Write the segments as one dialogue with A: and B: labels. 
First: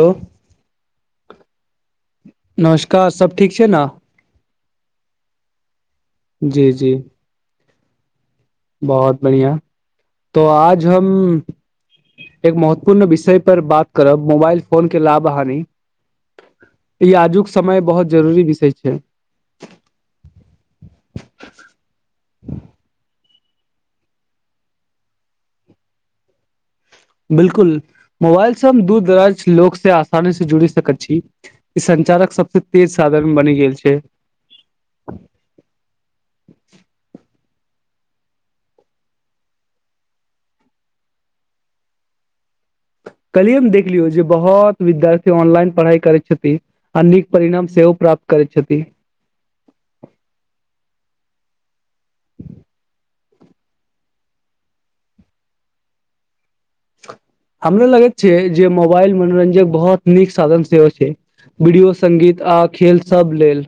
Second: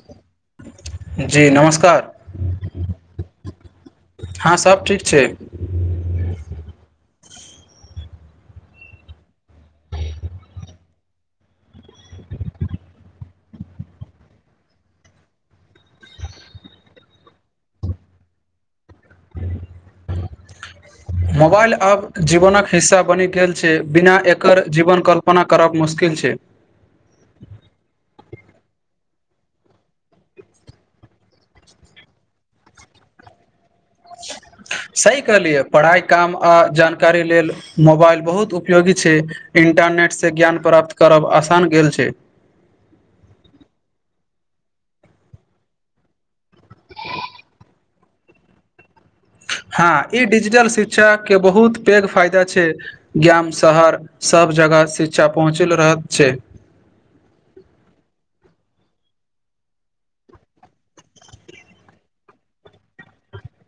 A: hello
B: जी नमस्कार
A: नमस्कार सब ठीक छै न
B: हँ सभ ठीक छै
A: जी जी बहुत बढ़िआ तो आज हम एक महत्वपूर्ण विषय पर बात करब मोबाइल फोन के लाभ हानि ई आजुक समय बहुत जरूरी विषय छै
B: मोबाइल एप जीवनक हिस्सा बनि गेल छै बिना एकर जीवन कल्पना करब मुश्किल छै
A: बिलकुल मोबाइल से हम दूर दराज लोक से आसानी से जुड़ी सकैत छी संचारक सबसे तेज साधन मे बनि गेल छै
B: सही कहलियै पढ़ाइ काम आ जानकारी लेल मोबाइल बहुत उपयोगी छै इन्टरनेट से ज्ञान प्राप्त करब आसान गेल छै
A: हँ कलिये मे देखलियो जे बहुत विद्यार्थी ऑनलाइन पढ़ाई करे छथिन आ नीक परिणाम सेहो प्राप्त करय छथिन
B: हाँ इ डिजिटल शिक्षा के बहुत पैघ फायदा छै गाम शहर सब जगह शिक्षा पहुँचल रह छै
A: हँ हमरो लगैत छै जे मोबाइल मनोरंजक बहुत नीक साधन सेहो छै वीडियो सगीत आ खेल सब लेल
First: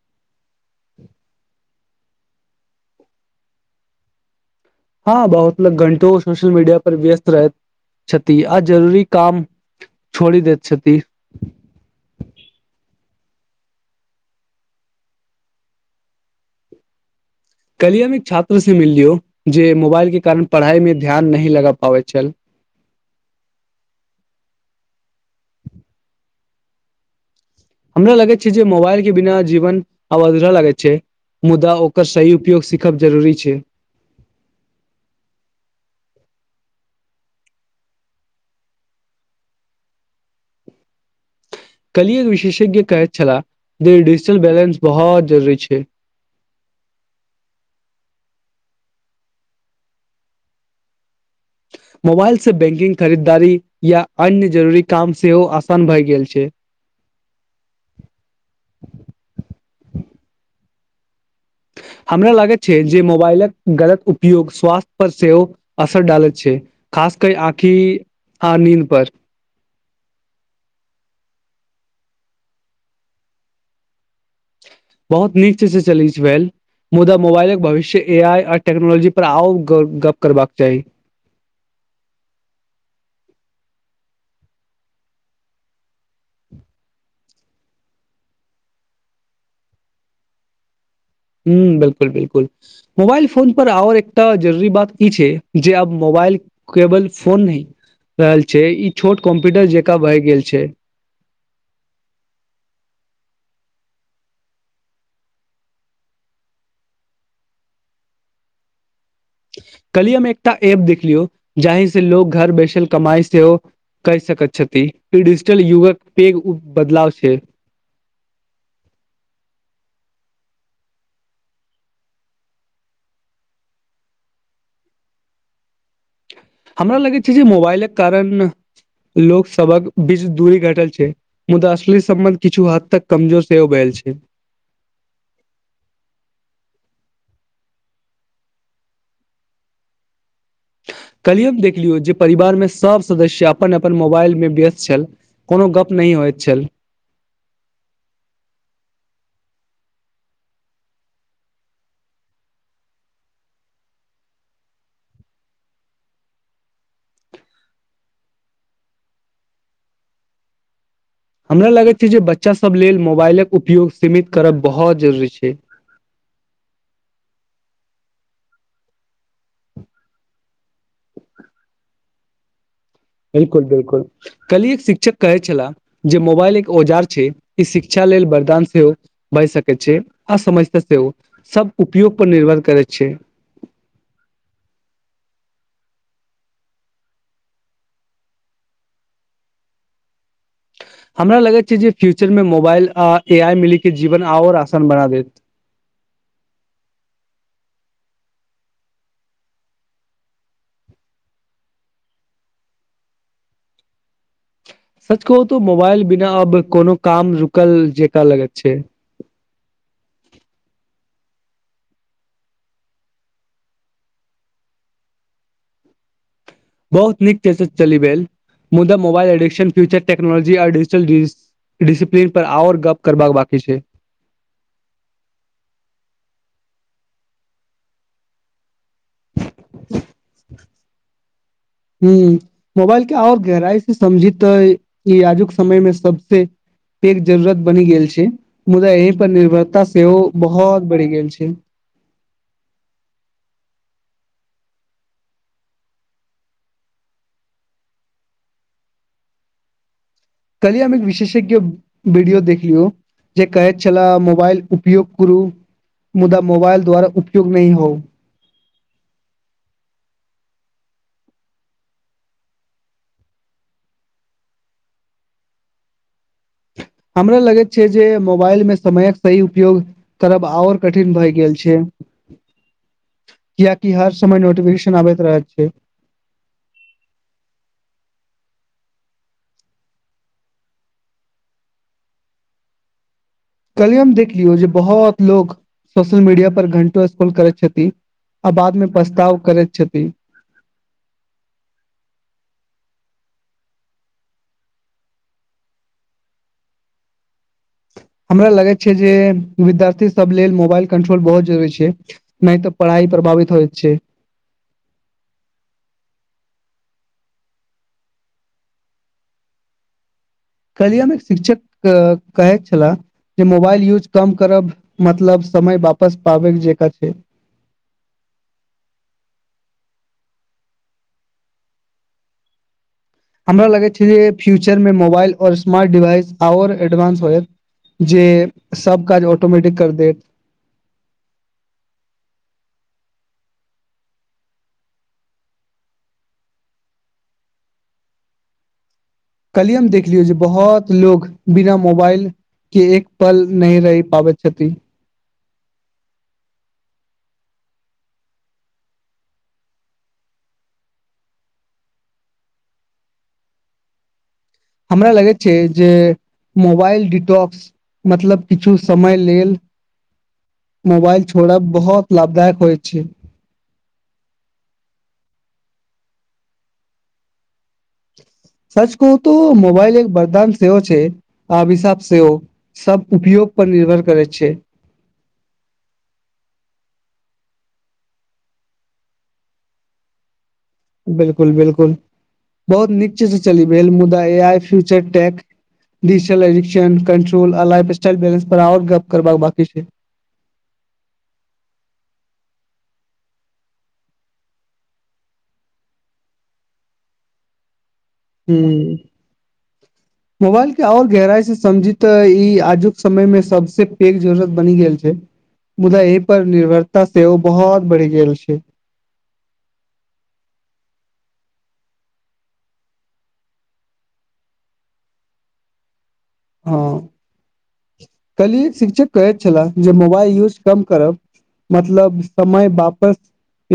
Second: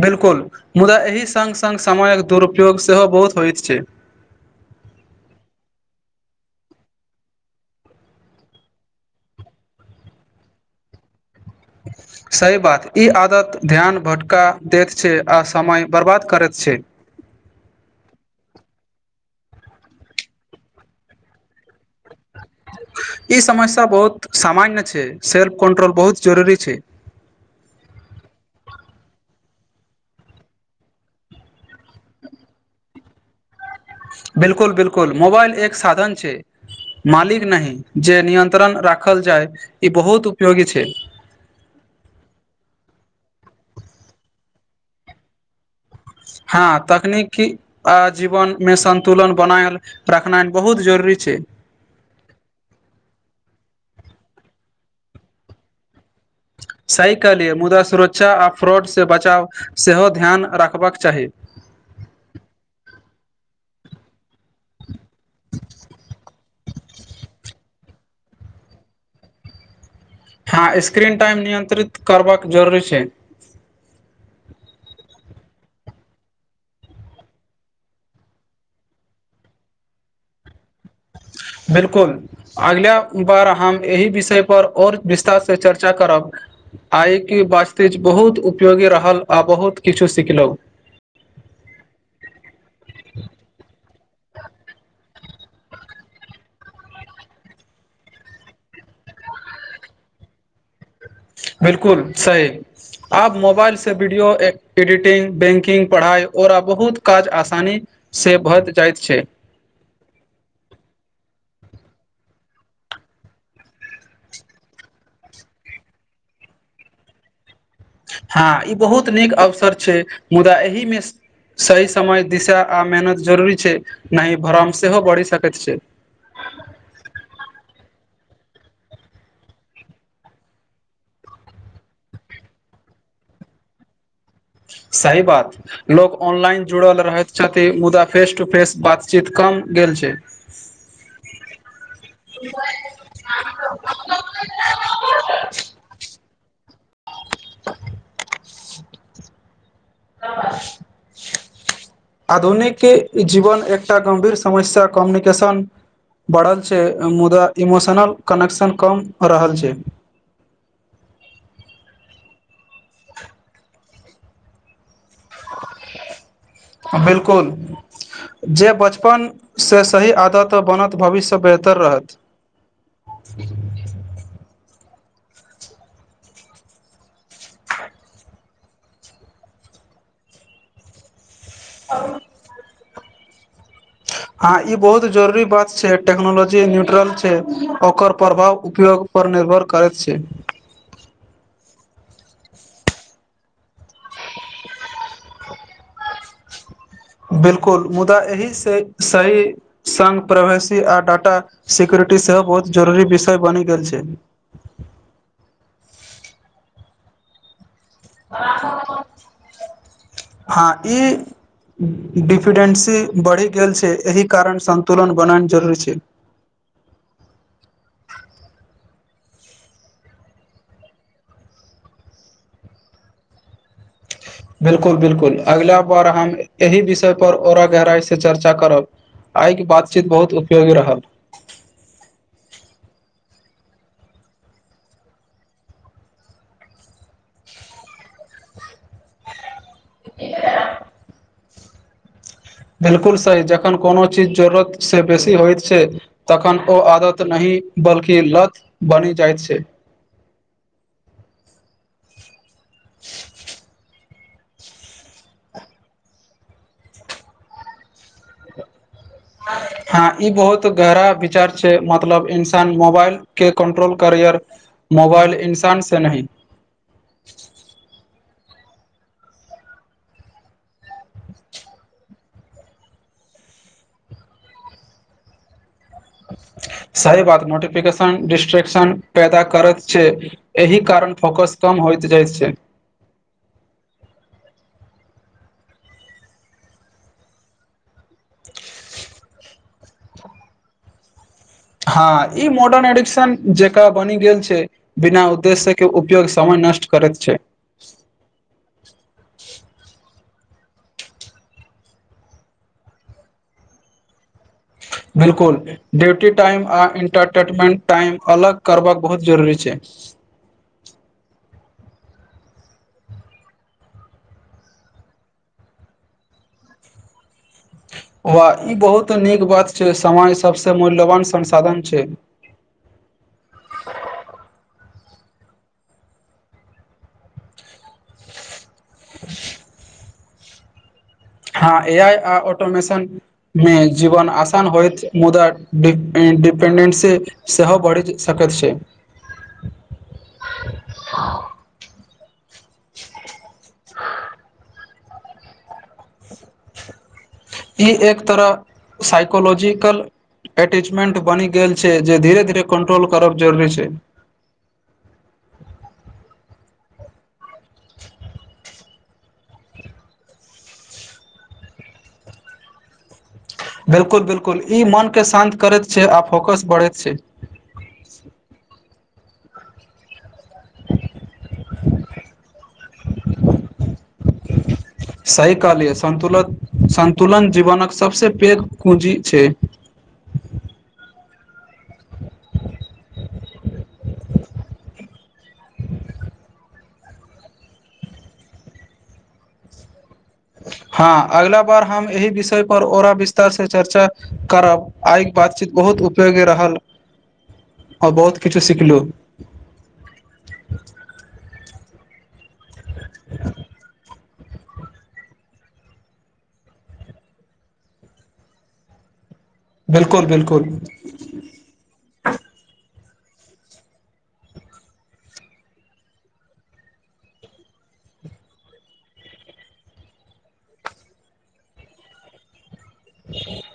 B: बिल्कुल मुदा एहि संग संग समय के दुरूपयोग से बहुत होइत छै
A: हँ बहुत लोग घंटो सोशल मीडिया पर व्यस्त रहत छथि आ जरूरी काम छोड़ देति
B: सही बात ई आदत ध्यान भटका दैत छै आ समय बर्बाद करैत छै
A: हँ कलिय एक छात्र से मिल लियौ जे मोबाइल के कारण पढ़ाई में ध्यान नहि लगा पाबै छै
B: ई समस्या बहुत सामान्य सेल्फ कन्ट्रोल बहुत जरूरी छै
A: हमरा लगैत छै जे मोबाइल के बिना जीवन अब अधूरा लगैत छै मुदा ओकर सही उपयोग सीखब जरूरी छै
B: बिलकुल बिलकुल मोबाइल एक साधन छै मालिक नहि जे नियन्त्रण राखल जाय ई बहुत उपयोगी छै
A: कल एक विशेषज्ञ कहै छलाह जे डिजिटल बैलेंस बहुत जरूरी छै
B: हँ तकनीकी आ जीवन मे संन्तुलन बनायल रखनाइ बहुत जरूरी छै
A: मोबाइल से बैंकिंग खरीदारी या अन्य जरूरी काम सेहो आसान भए गेल छै
B: सहकलिय मुदा्रा सुरक्षा आ फ्रॉड से बचाव सेहो ध्यान राख होबाक चाही
A: ह हमरा लागैत छै जे मोबाइलक गलत उपयोग स्वास्थ्य पर सेहो असर डालल छै आखी आ नीद पर आ
B: हँ स्क्रीन टाइम नियंत्रित करबाक जरूरी छै
A: बहुत नीक छै से चलै छै भेल मुदा मोबाइलक भविष्य ए आइ आ टेक्नोलॉजी पर आओ ग गप्प करबाक चाही
B: बिलकुल अगिला बार हम एहि विषय पर ओर विस्तार से चर्चा करब आइके वास्तिज बहुत उपयोगी रहल आ बहुत किछु सिखलहुँ
A: हुँ बिलकुल बिलकुल मोबाइल फोन पर आर एकटा जरूरी बात ई छै जे आब मोबाइल मोबाइल केबल फोन नह रहल छै ई छोट कम्प्यूटर जेकाँ भहि गेल छै
B: बिलकुल सही आप मोबाइल से वीडियो एडिटिंग बैंकिंग पढाई ओरा बहुत काज आसानी से भऽ जाइत छै
A: कलियम एकटा एऐप देख लियौ जी से लोग घर बैसल कमाइ सेहो कहि सकैत छथि कि डीजिटल युगक के बदलाव छै
B: हँ ई बहुत नीक अवसर छै मुदा एहिमे सही समय दिशा आ मेहनत जरूरी छै न भरम सेहो बढ़ि सकैत छै
A: हमरा लगैत छै जे मोबाइलक कारण लोक सभक बीच दूरी घटल छै मुदा असली सम्बन्ध किछु हद तक कमजोर सेहो भेल छै -
B: सही बात लोग ऑनलाइन जुड़ल रह छथि मुदा फेस टू फेस बातचीत कम गेल छै
A: [unintelligible] कलियी हम देखलियो जे परिवार मे सब सदस्य अपन अपन मोबाइल मे व्यस्त छल कोनो गप नह होइत छल
B: [unintelligible] [unintelligible] आधुनिक जीवन एकटा गम्भीर समस्या कम्युनिकेशन बढ़ल छै मुदा इमोशनल कनेक्शन कम रहल छै
A: हमरा लगैत छै जे बच्चा सब लेल मोबाइलक उपयोग सीमित करब बहुत जरुररी छै
B: बिलकुल जे बचपनसँ सही आदत बनत भविष्य बेहतर रहत
A: बिलकुल बिलकुल कल एक शिक्षक कहै छलाह जे मोबाइल एक औजार छै ई शिक्षा लेल वरदान सेहो भए सकैत छै आ समझता सेहो ओ सब उपोग पर निर्भर करै छै
B: ह ई बहुत जरुररी बात छै टेक्नोलॉजी न्यूट्रल छै ओकर प्रभाव उपयोग पर ने तकर कारक छै
A: त हमरा लगैत छै जे फ्यूचर मे मोबाइल आ ए आइ मिल के जीवन आओर आसान बना देत [unintelligible]
B: बिलकुल मुदा एहि सही संघ प्रवेशी आ डाटा सिक्यरििटी टी सेहो बहुत जरूरी विषय बनि गेल छै
A: सच कहू त मोबाइल बिना अब कोनो काम रुकल जेका लगैत छै
B: हँ ई डिफिडेन्सी बढ़ि गेल छै एहि कारण सन्तुलन बनाऽ चलल छै
A: बहुत नीक छै से चली भेल मुदा मोबइल एडिकशन फ्यूचर टेक्नोलजी आ डजिटल डी डीसिप्लीन पर आओर गप्प करबाक बांकी छै
B: बिलकुल बिलकुल अगिला बार हम एहि विषय पर औरा गहराइ से चर्चा करब आइके बातचीत बहुत उपयोगी रहल
A: हूँ मोबाइल के आओर गहराई से समझी त ई आजुक समयमे सबसे एक जरूरत बनि गेल छै मुदा यही पर निर्भरता सेहो बहुत बढ़ि गेल छै
B: बिलकुल सही जखन कोनो चीज जरूरत से बेसी होइत छै तखन ओ आदत नहि बल्कि लथ बनी जाइत छै
A: कहलियए हम एक विशेषज्ञ वीडियो देखलियौ जे कहैत छला मो बाइल उपयोग करू मुदा मोबाइल द्वारा उपयोग नहि होउ
B: हँ ई बहुत गहरा विचार छै मतलब इन्सान मोबाइल के कंट्रोल करै मोबाइल इंसान से नहि
A: हमरा लगैत छै जे मो मोबाइलमे समयक सही उपयोग करब आओर कठिन भए गेल छै कियाकि हर समय नोटिफिकेशन आबैत रहैत छै
B: सही बात नोटिफिकेशन डिस्ट्रेक्शन पैदा करैत छै एहि कारण फोकस कम होइत जाइत छै
A: [inaudible] कल्हि हम देख लियौ जे बहुत लोग सोशल मीडिया पर घंटो स्कोल करैत छथिन आ बादमे पछताव करैत छथि
B: हँ ई मॉडर्न एडिक्शन जेकां बनि गेल छै बिना उद्देश्य के उपयोग समय नष्ट करैत छै
A: हमरा लगै छै जे विद्यार्थी सब लेल मोबाइल कंट्रोल बहुत जरूरी छै नहि तऽ पढ़ाइ प्रभावित होइत छै
B: बिलकुल ड्यूटी टाइम आ इंटरटेनमेंट टाइम अलग करबाक बहुत जरूरी छै
A: कल्हियन एक शिक्षक कहैत छलाह जे मोबाइल यूज कम करब मतलब समय वापस पाबैय जकाँ छै
B: वाह ई बहुत नीक बात छै समय सबसे मूल्यवान संसाधन छै
A: ह हमरा लागैत छै जे फ्यूचरमे मोबाइल आओर स्मार्ट डिवाइस आओर एडवांस होयत जे सब काज ऑटोमैटिक करि देत
B: हँ ए आइ आ ऑटोमेशनमे जीवन आसान होयइत मुदा इंडिपेंडेंस सेहो बढ़ि सकैत छै
A: कल्हि हम देख लियौ जे बहुत लोग बिना मोबाइल के एक पल नहि रहि पाबैत छथिन
B: ई एक तरह साइकोलॉजिकल एटेचमेंट बनि गेल छै जे धीरे धीरे कंट्रोल करब जरूरी छै
A: हमरा लगैत छै जे मोबाइल डिटॉक्स मतलब किछु समय लेल मोबाइल छोड़ला बहुत लाभदायक होय छै
B: बिलकुल बिलकुल ई मन के शान्त करैत छै आ फोकस बढ़ैत छै
A: सच कहुं त मोबाइल एक वरदान सेहो छै आभिशाप सेहो सब उपयोग पर निर्भर करै छै
B: सही कहलियै संतुलन संतुलन जीवनक सबस पैघ पूंजी छै
A: [inaudible] बिलकुल बिलकुल बहुत नीक चीज चली भेल मुदा A I future tech digital addiction control आ लाइफ स्टाइल बैलन्स पर आर गप्प करबाक बांकी छै [inaudible]
B: हँ अगिला बार हम एहि विषय पर ओरा विस्तार से चर्चा करब आइ के बातचीत बहुत उपयोगी रहल
A: [inaudible]
B: आ बहुत
A: ह
B: किछु सिखलु
A: मोबाइल के आओर गहराइ से समझी तऽ ई आज आजुक समयमे सबसे पैघ जरूरत बनि गेल छै मुदा एहि पर निर्भरता सेहो बहुत बढ़ि गेल छै
B: बिलकुल बिलकुल
A: हँ कहलियै शिक्षक कहैत छलाह जे मोबाइल यूज कम करब मतलब समय वापस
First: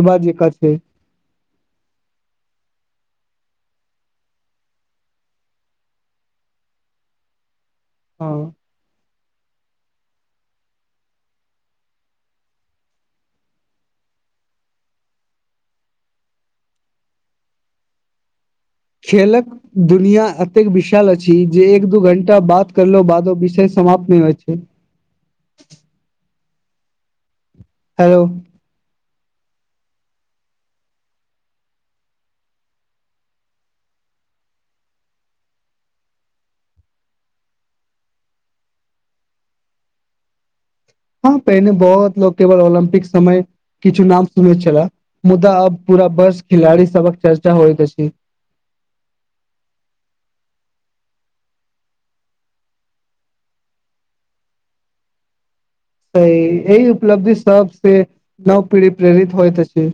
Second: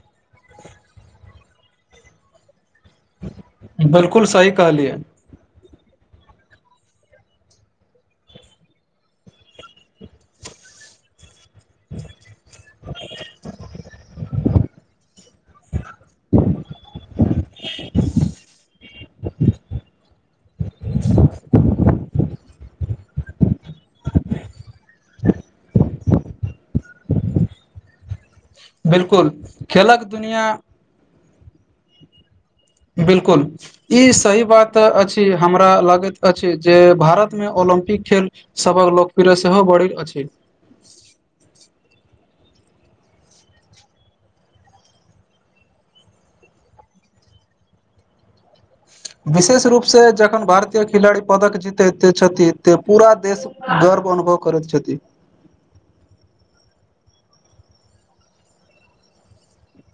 A: एवा जेका छै [inaudible]
B: बिलकुल सही कहलियए
A: हँ
B: [inaudible]
A: [inaudible] खेलक दुनिया एतेक विशाल अछि जे एक दू घण्टा बाद करला बादो विषय समाप्त नहि होइ छै हेलो
B: बिलकुल खेलक दुनिआ बिल्कुल ई सही बात अछि हमरा लागैत अछि जे भारतमे आओर ओलम्पिक खेल सभक लोकप्रिय सेहो बढ़ि अछि
A: [inaudible] हँ पहिने बहुत लोक केवल ओलम्पिक समय किछु नाम सुनैत छले मुदा अब पूरा बर्ष खिलाड़ी सबक चर्चा होइत अछि
B: विशेष रूपसँ जखन भारतीय खिलाड़ी पदक जीतैत छथिन तऽ पूरा देशभर अनुभव करैत छथि
A: [inaudible] स इ एहि उपलब्धि सब से नव पीढ़ी प्रेरित होइत अछि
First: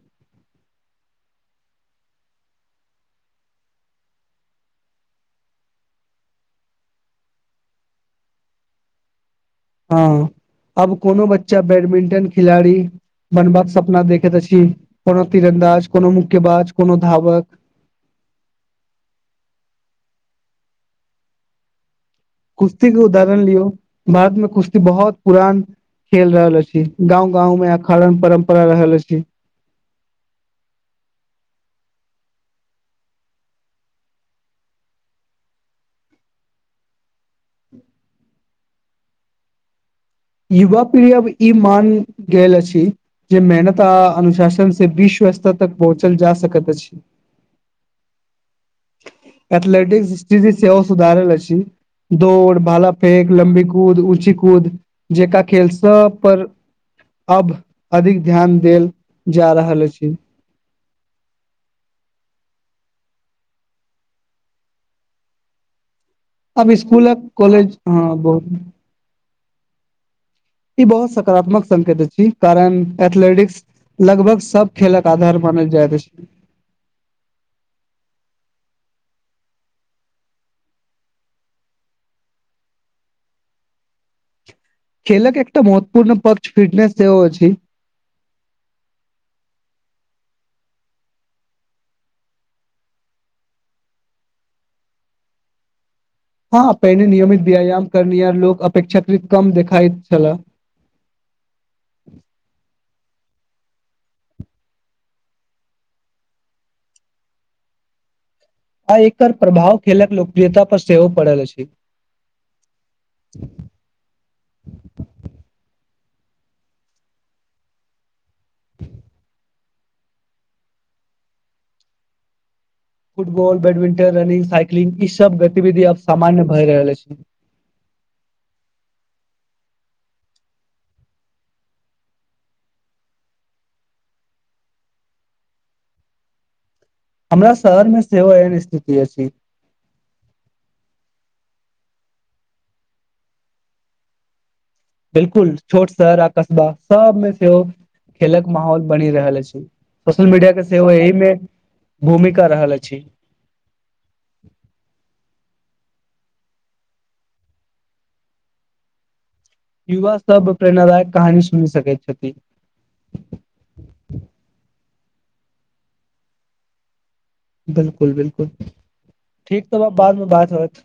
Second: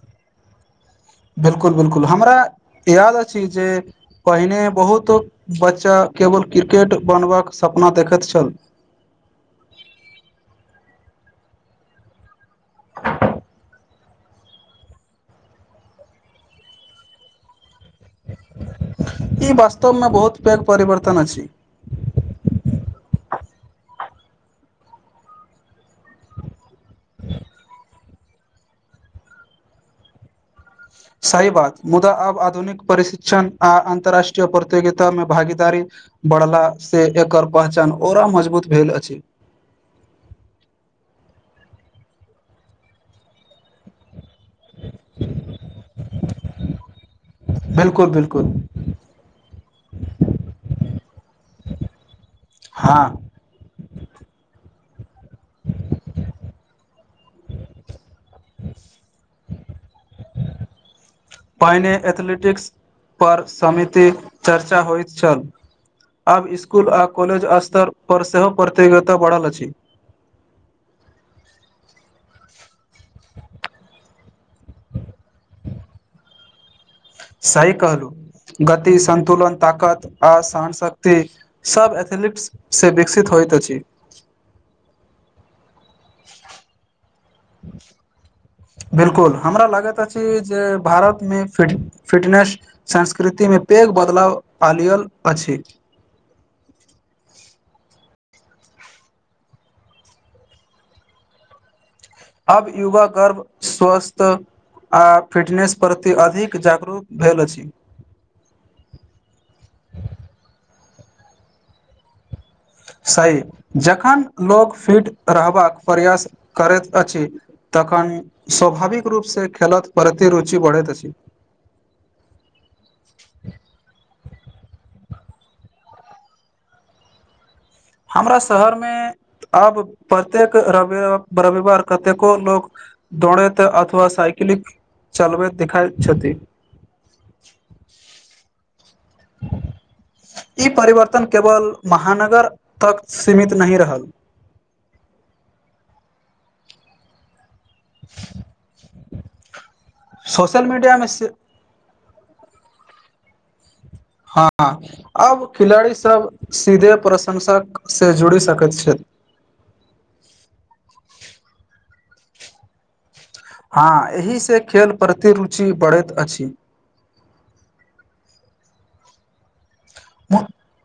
B: बिलकुल बिलकुल हमरा याद अछि जे पहिने बहुत बच्चा केवल क्रिकेट बनबाक सपना देखैत छल
A: हँ अब कोनो बच्चा बैडमिंटन खिलाड़ी बनबाक सपना देखैत अछी कोनो तीरन्दाज कोनो मुक्केबाज कोनो धावक
B: ई वास्तवमे बहुत पैघ परिवर्तन अछि
A: कुश्ती के उदाहरण लियौ भारतमे कुश्ती बहुत पुरान खेल रहल अछि गाँंव गाँवमे अखाड़न परम्परा रहल अछि
B: सही बात मुदा अब आधुनिक प्रशिक्षण आ अन्तर्राष्ट्रीय प्रतियोगितामे भागीदारी बढ़लासँ एकर पहचान ओरा मजबूत भेल अछि
A: युवा पीढ़ी अब ई मानि गेल अछि जे मेहनत अनुशासन से विश्व स्तर तक पहुँचल जा सकैत अछि
B: कुद
A: एथेलेटिक्स स्थिति सेहो सुधारैला छी दौड़ भाला
B: हँ
A: फेेक लम्बी कूद ऊँची कूद जेका खेल सब पर अब अधिक ध्यान देल जा रहल अछि
B: पहिने एथलेटिक्स पर समिति चर्चा होइत छल आब
A: अब
B: इस्कुल आ
A: स्कुलक
B: कॉलेज
A: हँ
B: स्तरपर
A: बहुत
B: सेहो प्रतियोगिता बढ़ल अछि
A: ई बहुत सकारात्मक संकेत अछी कारण एथलेटिक्स लगभग सब खेलक आधार मानल जाइत अछि [inaudible]
B: सहि कहलहु गति संन्तुलन ताकत आ सहनशक्ति सब एथलीट्स से विकसित होइ होइत अछि
A: [inaudible] एकटा महत्वपूर्ण पक्ष फिटनेस सेहो अछि
B: बिलकुल हमरा लागैत अछि कि जे भारतमे फिट फिटनेस संस्कृति मे पैघ बदलाव आलियल अछि
A: हँ पहिने नियमित व्यायाम करनिहार लोक अपेक्षाकृत कम देखाइत छलए [inaudible]
B: अब योगा करब स्वस्थ आ फिटनेस प्रति अधिक जागरूक भेल अछि
A: आय एकर प्रभाव खेलक लोकप्रियता पर सेहो पड़ल अछि
B: सही जखन लोक फिट रहबाक प्रयास करैत अछि तखन स्वाभाविक रूपसँ खेलत परति रुचि बढ़ैत अछि
A: फुटबॉल बैडमिंटन रनिंग साइकिलिंग ई सब गतिविधि अब सामान्य भए रहल अछि
B: हमरा शहरमे अब प्रत्येक रवि रविवार कतेको लोक दौड़ैत अथवा साइकिल क्लिक चलबैत देखाइत छथि
A: हमरा शहर मे सेहो एहन स्थित
B: ई परिवरतन केवल महानगर तक सीमित नहि रहल
A: बिलकुल छोट शहर आ कस्बा सबमे सेहो खेलक माहौल बनि रहल अछि सोशल मीडिय
B: सोशल
A: के सेहो
B: मीडिया मे से
A: एहिमे भूमिका रहल अछि
B: हँ आब खिलाड़ी सब सीधे प्रशंसक से जुड़ी सकैत छथि
A: युवा सभ प्रेरणादायक कहानी सुनि सकैत छथि
B: हँ एहिसँ खेल प्रति रुचि बढ़ैत अछि
A: बिलकुल बिलकुल ठीक त बादमे बात होत